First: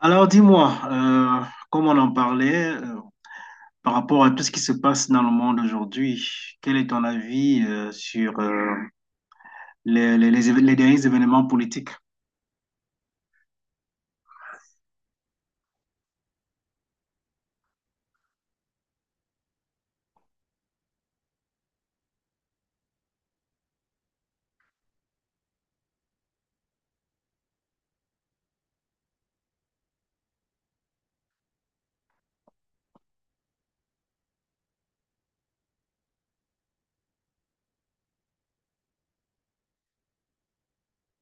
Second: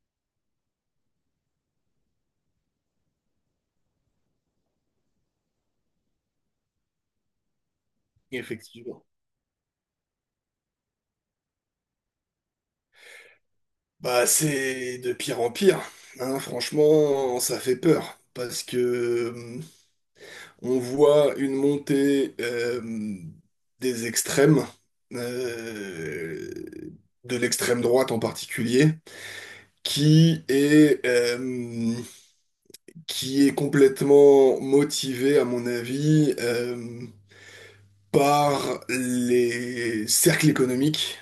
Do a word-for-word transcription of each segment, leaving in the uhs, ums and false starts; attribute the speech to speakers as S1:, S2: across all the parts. S1: Alors dis-moi, euh, comme on en parlait, euh, par rapport à tout ce qui se passe dans le monde aujourd'hui, quel est ton avis euh, sur euh,
S2: Effectivement.
S1: les, les- les éve- les derniers événements politiques?
S2: Bah, c'est de pire en pire. Hein. Franchement, ça fait peur parce que euh, on voit une montée euh, des extrêmes, euh, de l'extrême droite en particulier, qui est euh, qui est complètement motivée, à mon avis, euh, par les cercles économiques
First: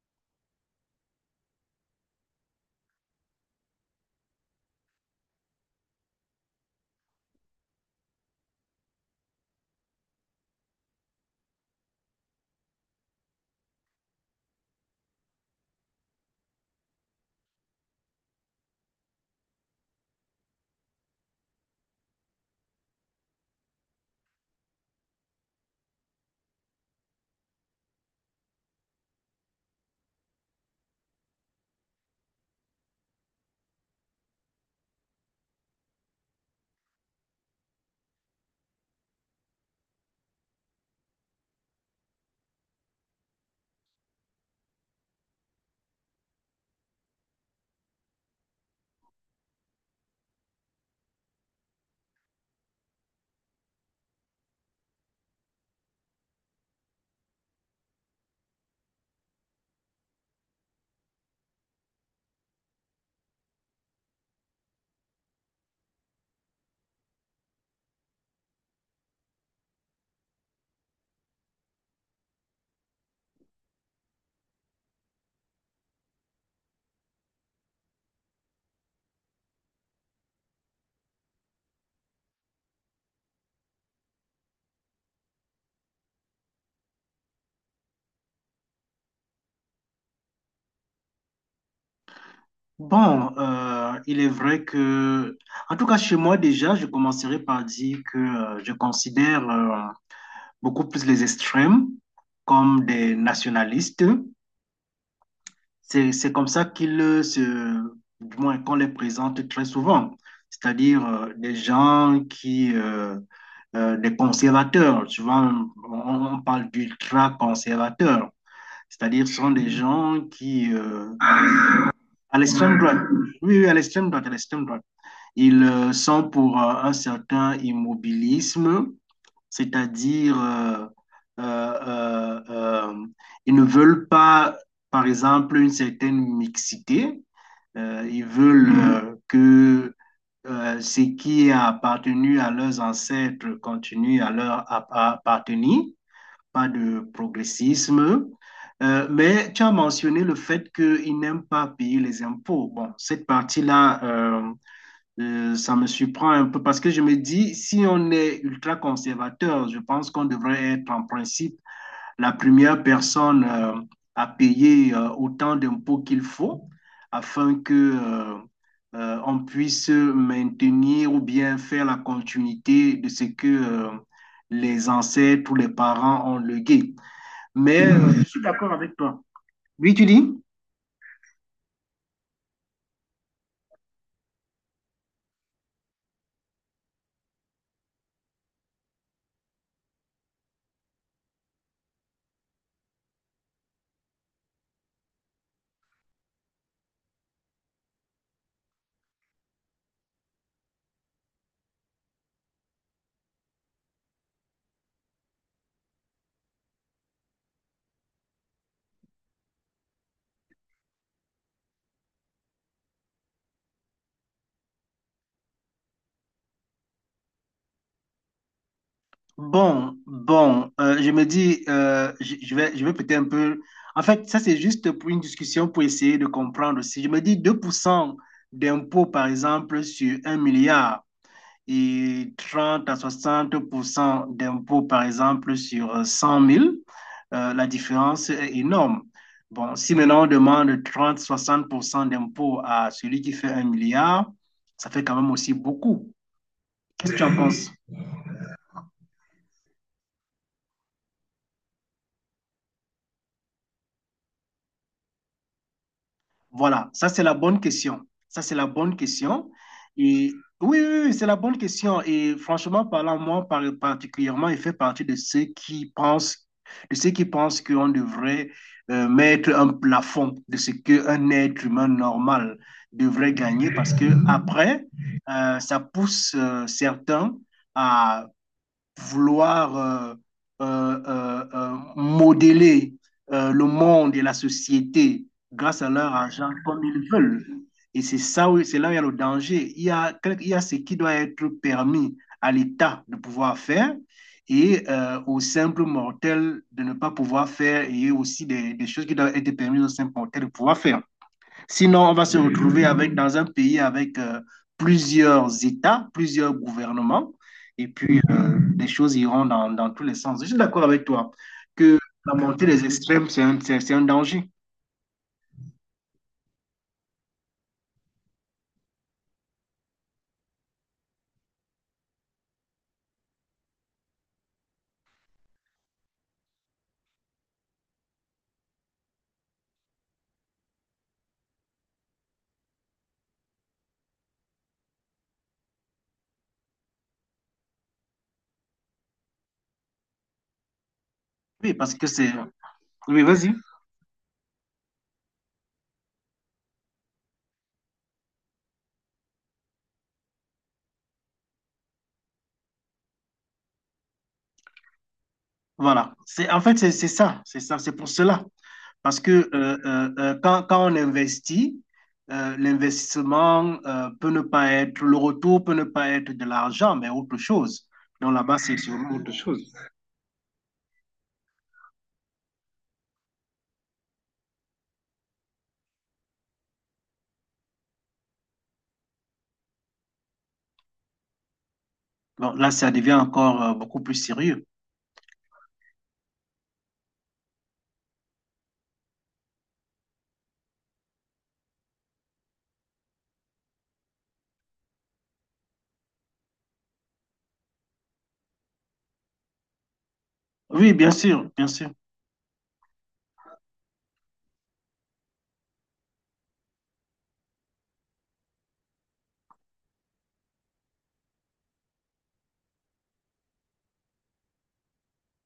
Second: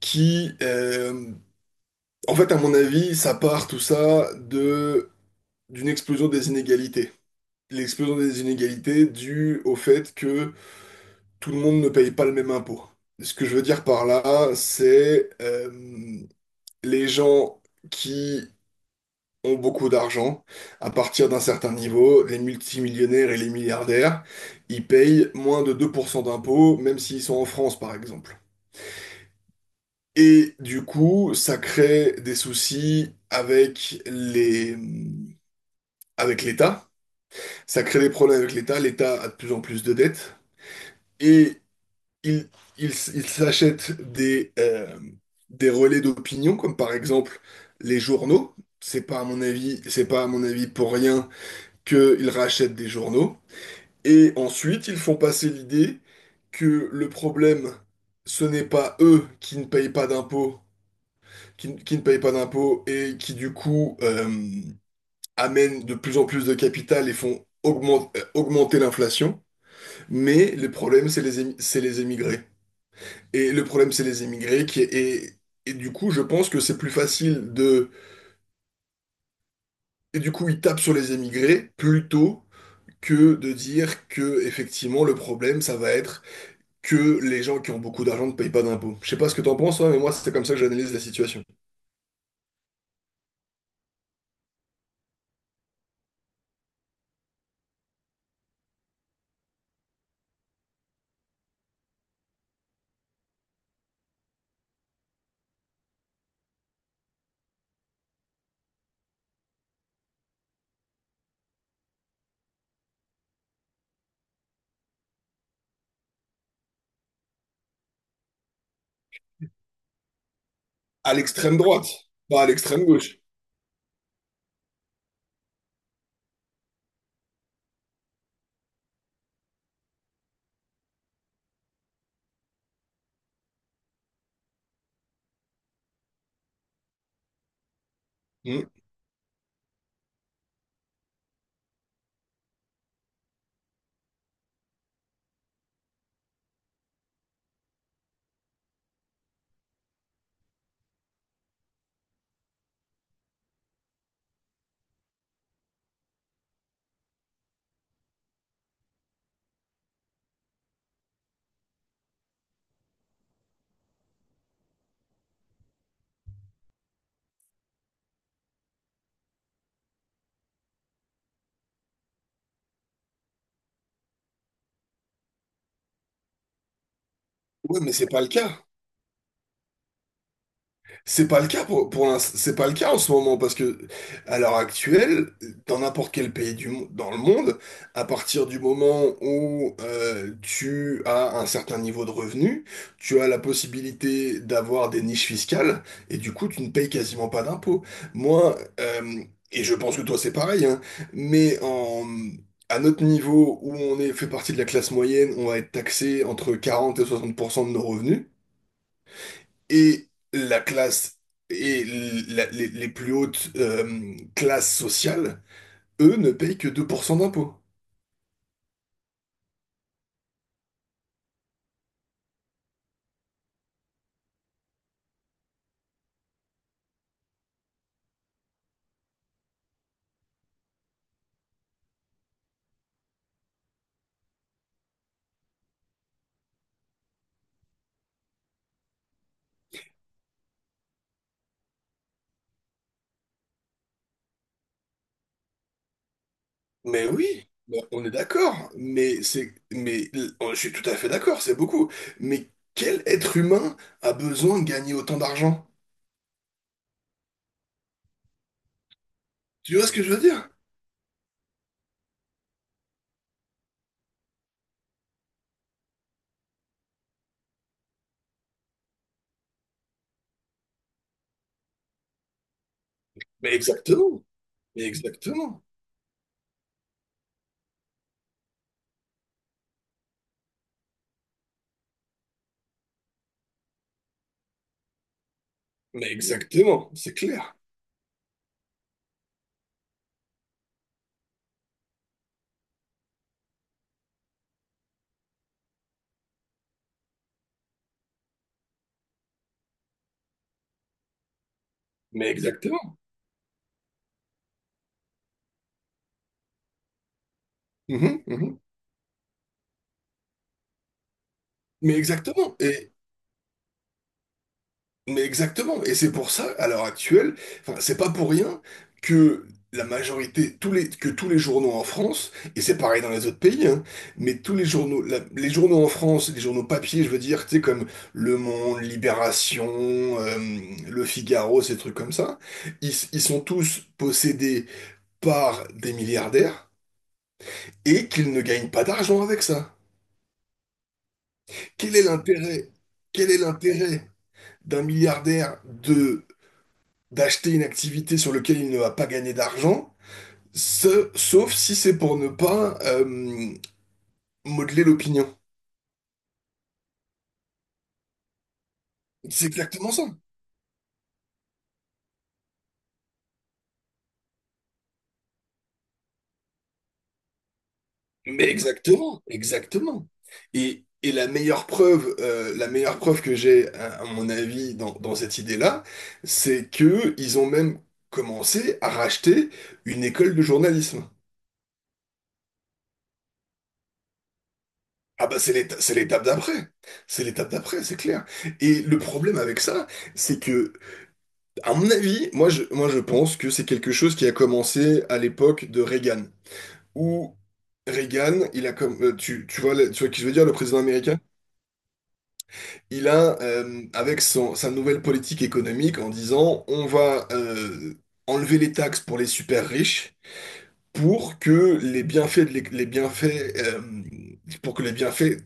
S2: qui euh, en fait, à mon avis, ça part tout ça de d'une explosion des inégalités. L'explosion des inégalités due au fait que tout le monde ne paye pas le même impôt. Ce que je veux dire par là, c'est euh, les gens qui ont beaucoup d'argent, à partir d'un certain niveau, les multimillionnaires et les milliardaires, ils payent moins de deux pour cent d'impôts, même s'ils sont en France, par exemple. Et du coup, ça crée des soucis avec les avec l'État. Ça crée des problèmes avec l'État. L'État a de plus en plus de dettes. Et il, il, s- il s'achète des, euh, des relais d'opinion, comme par exemple les journaux. C'est pas à mon avis, c'est pas à mon avis pour rien qu'ils rachètent des journaux. Et ensuite, ils font passer l'idée que le problème, ce n'est pas eux qui ne payent pas d'impôts, qui, ne qui ne payent pas d'impôts et qui du coup euh, amènent de plus en plus de capital et font augmente- euh, augmenter l'inflation. Mais le problème, c'est les, émi- c'est les émigrés. Et le problème, c'est les émigrés qui et, et du coup, je pense que c'est plus facile de et du coup, ils tapent sur les émigrés plutôt que de dire que effectivement le problème, ça va être que les gens qui ont beaucoup d'argent ne payent pas d'impôts. Je sais pas ce que t'en penses, toi, mais moi, c'est comme ça que j'analyse la situation.
S1: Bon, euh, il est vrai que, en tout cas chez moi déjà, je commencerai par dire que euh, je considère euh, beaucoup plus les extrêmes comme des nationalistes. C'est, c'est comme ça qu'ils euh, se, du moins qu'on les présente très souvent, c'est-à-dire euh, des gens qui, euh, euh, des conservateurs, souvent on, on parle d'ultra-conservateurs, c'est-à-dire ce sont des gens qui, euh,
S2: À l'extrême droite,
S1: à
S2: pas à
S1: l'extrême
S2: l'extrême
S1: droite,
S2: gauche.
S1: oui, oui, à l'extrême droite, à l'extrême droite, ils euh, sont pour euh, un certain immobilisme, c'est-à-dire euh, euh, euh, euh, ils ne veulent pas, par exemple, une certaine mixité. Euh, ils
S2: Hmm.
S1: veulent euh, que euh, ce qui a appartenu à leurs ancêtres continue à leur appartenir, pas de progressisme. Euh, mais tu as mentionné le fait qu'ils n'aiment pas payer les impôts. Bon, cette partie-là, euh, euh, ça me surprend un peu parce que je me dis, si on est ultra conservateur, je pense qu'on devrait être en principe la première personne euh, à payer euh, autant d'impôts qu'il faut afin que euh, euh, on puisse maintenir ou bien faire la continuité de ce que euh, les ancêtres ou les parents ont légué.
S2: Ouais,
S1: Mais
S2: mais c'est
S1: euh, je
S2: pas le
S1: suis
S2: cas.
S1: d'accord avec toi. Oui, tu dis?
S2: C'est pas le cas pour, pour l'ins- c'est pas le cas en ce moment parce que à l'heure actuelle, dans n'importe quel pays du mo- dans le monde, à partir du moment où euh, tu as un certain niveau de revenu, tu as la possibilité d'avoir des niches fiscales et du coup tu ne payes quasiment pas d'impôts. Moi, euh, et je pense que toi c'est pareil, hein, mais en À notre niveau où on est, fait partie de la classe moyenne, on va être taxé entre quarante et soixante pour cent de nos revenus et la classe et la- les, les plus hautes euh, classes sociales, eux, ne payent que deux pour cent d'impôts.
S1: Bon, bon, euh, je me dis, euh, je je vais, je vais peut-être un peu... En fait, ça, c'est juste pour une discussion pour essayer de comprendre aussi. Je me dis deux pour cent d'impôts, par exemple, sur un milliard. et trente à soixante d'impôts, par exemple, sur euh, cent mille, euh, la différence est énorme. Bon, si maintenant on demande trente à soixante d'impôts à celui qui fait un milliard, ça fait quand même aussi beaucoup.
S2: Mais
S1: Qu'est-ce que tu en
S2: oui,
S1: penses?
S2: ben, on est d'accord, mais c'est, mais l- je suis tout à fait d'accord, c'est beaucoup. Mais quel être humain a besoin de gagner autant d'argent?
S1: Voilà, ça c'est la bonne question. Ça c'est la bonne question.
S2: Tu vois ce que je veux
S1: Et
S2: dire?
S1: oui, oui, oui, c'est la bonne question. Et franchement parlant, moi par- particulièrement, je fais partie de ceux qui pensent, de ceux qui pensent qu'on devrait euh, mettre un plafond de ce qu'un être humain normal devrait
S2: Mais
S1: gagner, parce que
S2: exactement, mais
S1: après, euh,
S2: exactement,
S1: ça pousse euh, certains vouloir euh, euh, euh, euh, modeler euh, le monde et la société grâce à
S2: mais
S1: leur argent comme
S2: exactement,
S1: ils
S2: c'est
S1: veulent.
S2: clair,
S1: Et c'est ça où, c'est là où il y a le danger. Il y a, quel- il y a ce qui doit être permis à l'État de pouvoir faire et euh, aux simples mortels de ne pas pouvoir faire et aussi des, des choses qui doivent être permises aux simples mortels de pouvoir faire. Sinon, on va
S2: mais
S1: se retrouver
S2: exactement.
S1: avec, dans un pays avec euh, plusieurs États, plusieurs gouvernements, et puis
S2: Mhm,
S1: euh,
S2: mhm.
S1: les choses iront dans, dans tous les sens. Je suis d'accord avec toi
S2: Mais
S1: que la
S2: exactement.
S1: montée des
S2: Et.
S1: extrêmes, c'est un, c'est- c'est un danger.
S2: Mais exactement, et c'est pour ça, à l'heure actuelle, enfin, c'est pas pour rien que la majorité, tous les, que tous les journaux en France, et c'est pareil dans les autres pays, hein, mais tous les journaux, la- les journaux en France, les journaux papier, je veux dire, tu sais, comme Le Monde, Libération, euh, Le Figaro, ces trucs comme ça, ils, ils sont tous possédés par des milliardaires et qu'ils ne gagnent pas d'argent avec ça.
S1: Oui, parce
S2: Quel est
S1: que c'est...
S2: l'intérêt?
S1: Oui,
S2: Quel est
S1: vas-y.
S2: l'intérêt d'un milliardaire de d'acheter une activité sur laquelle il ne va pas gagner d'argent, ce- sauf si c'est pour ne pas euh, modeler l'opinion.
S1: Voilà. C'est, en fait, c'est c'est ça. C'est ça. C'est pour cela. Parce
S2: C'est
S1: que euh,
S2: exactement ça.
S1: euh, euh, quand, quand on investit, euh, l'investissement euh, peut ne pas être... Le retour peut ne pas être de l'argent, mais autre chose. Donc
S2: Mais
S1: là-bas, c'est sûrement
S2: exactement,
S1: autre chose.
S2: exactement. Et, et la meilleure preuve, euh, la meilleure preuve que j'ai, à, à mon avis, dans, dans cette idée-là, c'est que ils ont même commencé à racheter une école de journalisme.
S1: Bon, là, ça devient encore euh, beaucoup plus sérieux.
S2: Ah bah c'est l'éta- c'est l'étape d'après. C'est l'étape d'après, c'est clair. Et le problème avec ça, c'est que à mon avis, moi je, moi je pense que c'est quelque chose qui a commencé à l'époque de Reagan, où Reagan, il a comme euh, tu, tu vois le- tu vois qui je veux dire le président
S1: Oui, bien
S2: américain,
S1: sûr, bien sûr.
S2: il a euh, avec son, sa nouvelle politique économique en disant on va euh, enlever les taxes pour les super riches pour que les bienfaits, de l'é- les bienfaits, euh, pour que les bienfaits,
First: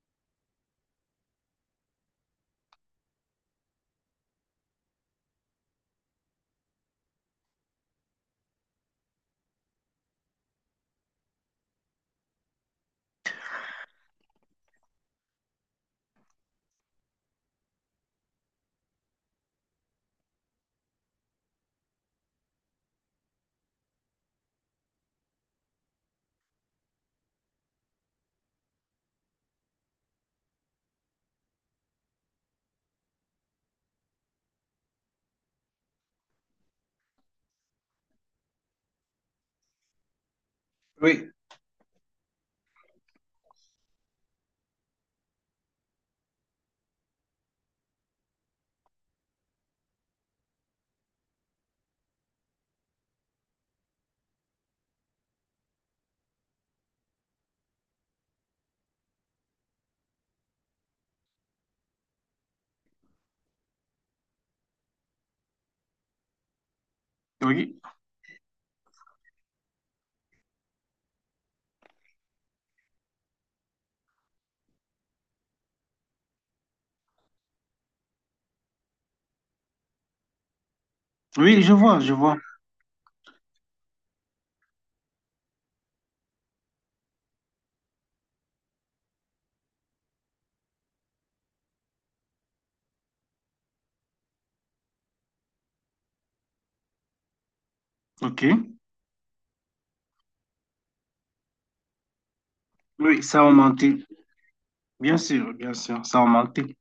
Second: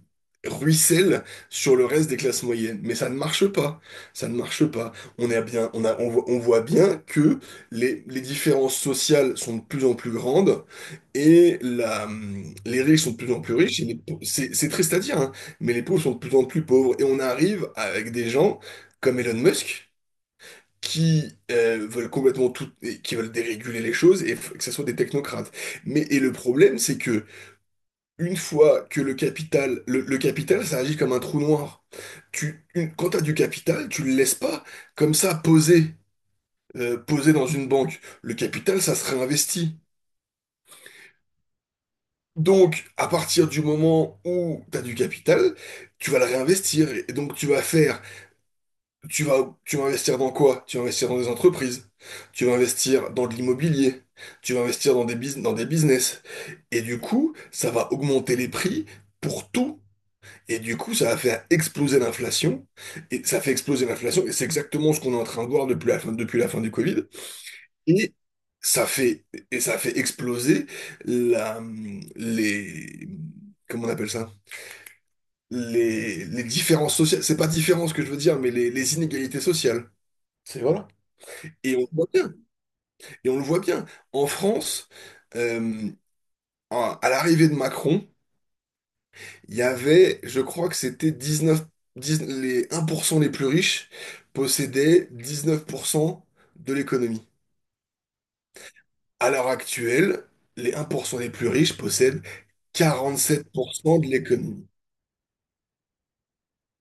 S2: ruissellent sur le reste des classes moyennes. Mais ça ne marche pas. Ça ne marche pas. On est bien, on a, on voit, on voit bien que les, les différences sociales sont de plus en plus grandes et la, les riches sont de plus en plus riches. Et les pau- c'est, c'est triste à dire, hein, mais les pauvres sont de plus en plus pauvres. Et on arrive avec des gens comme Elon Musk qui euh, veulent complètement tout, et qui veulent déréguler les choses et f- que ce soit des technocrates. Mais et le problème, c'est que une fois que le capital, le, le capital, ça agit comme un trou noir. Tu, une- quand t'as du capital, tu le laisses pas comme ça poser, euh, poser dans une banque. Le capital, ça se réinvestit. Donc, à partir du moment où tu as du capital, tu vas le réinvestir. Et donc, tu vas faire Tu vas, tu vas investir dans quoi? Tu vas investir dans des entreprises, tu vas investir dans de l'immobilier, tu vas investir dans des bus- dans des business. Et du coup, ça va augmenter les prix pour tout. Et du coup, ça va faire exploser l'inflation. Et ça fait exploser l'inflation. Et c'est exactement ce qu'on est en train de voir depuis la fin, depuis la fin du Covid.
S1: Oui,
S2: Et ça fait, et ça fait exploser la, les, comment on appelle ça? Les, les différences sociales. C'est pas différence que je veux dire, mais les, les inégalités sociales. C'est voilà.
S1: oui, je
S2: Et on le
S1: vois,
S2: voit
S1: je
S2: bien.
S1: vois.
S2: Et on le voit bien. En France, euh, à à l'arrivée de Macron, il y avait, je crois que c'était dix-neuf, dix les un pour cent les plus riches possédaient dix-neuf pour cent de l'économie.
S1: OK.
S2: À l'heure actuelle, les un pour cent les plus riches possèdent
S1: Oui, ça a augmenté.
S2: quarante-sept pour cent de l'économie.
S1: Bien sûr, bien sûr, ça a augmenté.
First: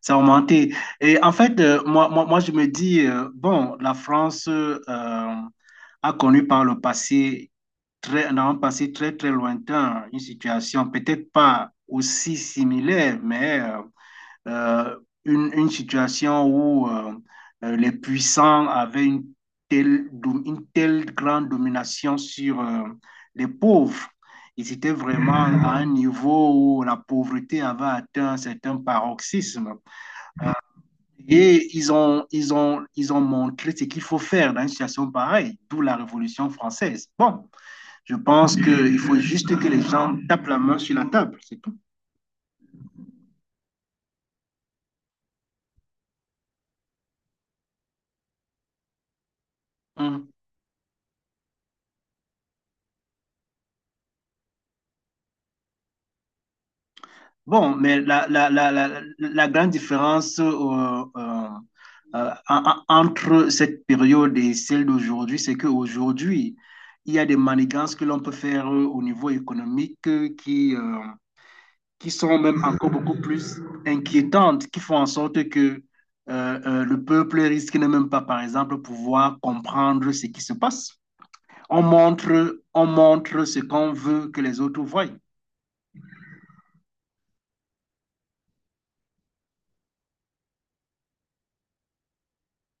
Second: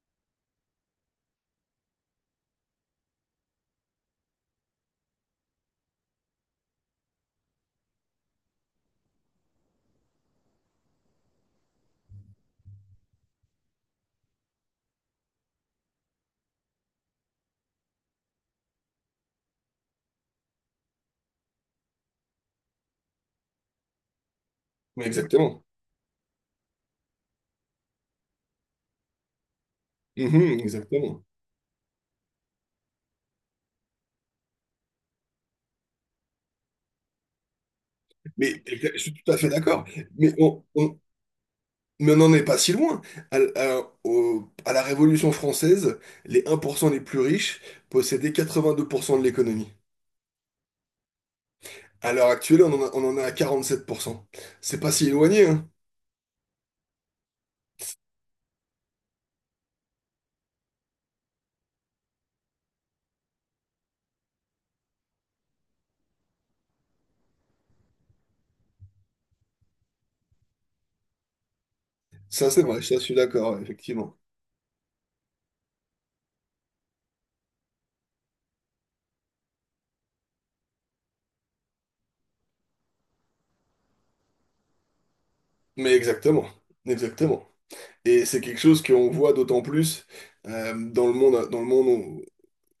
S1: Ça a augmenté. Et en fait, euh, moi, moi, moi, je me dis, euh, bon, la France euh, a connu par le passé, très, dans un passé très, très lointain, une situation peut-être pas aussi similaire, mais euh, euh, une, une situation où euh, euh, les puissants avaient une telle, une telle grande domination sur euh, les pauvres. Ils étaient vraiment
S2: Exactement.
S1: à un niveau où la pauvreté avait atteint un certain paroxysme. Euh,
S2: Mhm, exactement.
S1: et ils ont, ils ont, ils ont montré ce qu'il faut faire dans une situation pareille, d'où la Révolution française. Bon, je pense
S2: Mais
S1: qu'il
S2: je suis
S1: faut
S2: tout à fait
S1: juste que les
S2: d'accord.
S1: gens
S2: Mais
S1: tapent la
S2: on,
S1: main sur
S2: on-
S1: la table, c'est tout.
S2: Mais on n'en est pas si loin. À, à- au- à la Révolution française, les un pour cent les plus riches possédaient quatre-vingt-deux pour cent de l'économie.
S1: Mmh.
S2: À l'heure actuelle, on en a, on en est à quarante-sept pour cent. C'est pas si éloigné, hein.
S1: Bon, mais la, la, la, la, la grande différence euh, euh, euh, entre cette période et celle d'aujourd'hui, c'est qu'aujourd'hui, il y a des manigances que l'on peut faire euh, au niveau économique euh, qui, euh, qui sont
S2: Ça,
S1: même
S2: c'est vrai,
S1: encore
S2: ça, je suis
S1: beaucoup
S2: d'accord,
S1: plus
S2: ouais, effectivement.
S1: inquiétantes, qui font en sorte que euh, euh, le peuple risque de même pas, par exemple, pouvoir comprendre ce qui se passe. On montre, on montre ce qu'on veut que les autres voient,
S2: Mais exactement, exactement. Et c'est quelque chose qu'on voit d'autant plus euh, dans le monde, dans le monde où-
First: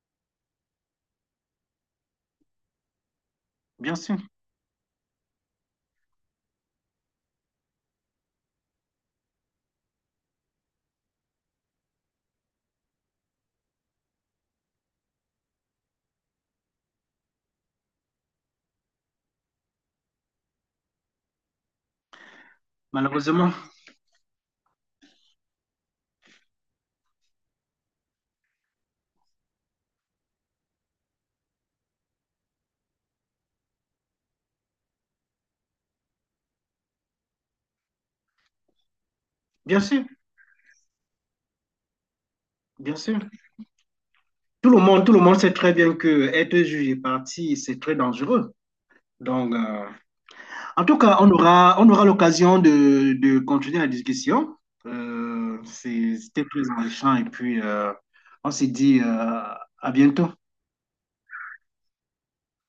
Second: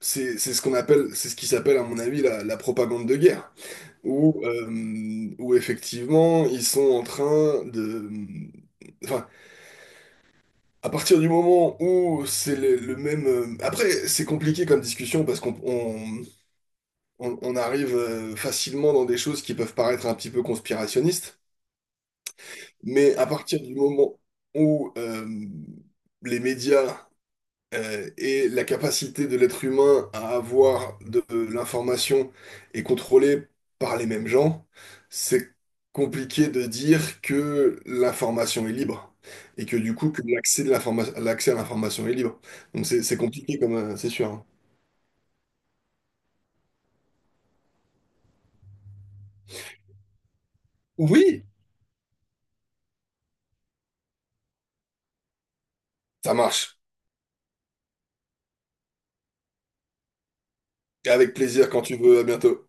S2: c'est c'est ce qu'on appelle, c'est ce qui s'appelle, à mon avis, la, la propagande de guerre,
S1: bien sûr,
S2: où, euh, où effectivement, ils sont en train de... Enfin, à partir du moment où c'est le, le même... euh, après, c'est compliqué comme discussion parce qu'on on, on- on arrive euh, facilement dans des choses qui peuvent paraître un petit peu conspirationnistes, mais à
S1: malheureusement,
S2: partir du moment où euh, les médias euh, et la capacité de l'être humain à avoir de, de l'information est contrôlée par les mêmes gens, c'est compliqué de dire que l'information est libre et que
S1: bien
S2: du
S1: sûr,
S2: coup que l'accès de l'informa- l'accès à l'information est libre. Donc
S1: bien
S2: c'est c'est
S1: sûr.
S2: compliqué comme euh, c'est sûr. Hein.
S1: Tout le monde, tout le monde sait très bien que être juge et parti, c'est très dangereux. Donc, euh, en tout cas, on
S2: Oui,
S1: aura, on aura l'occasion de, de continuer la discussion. Euh, c'est-
S2: ça
S1: c'était très
S2: marche.
S1: enrichant et puis euh, on s'est dit euh, à bientôt.
S2: Et avec plaisir quand tu veux, à bientôt.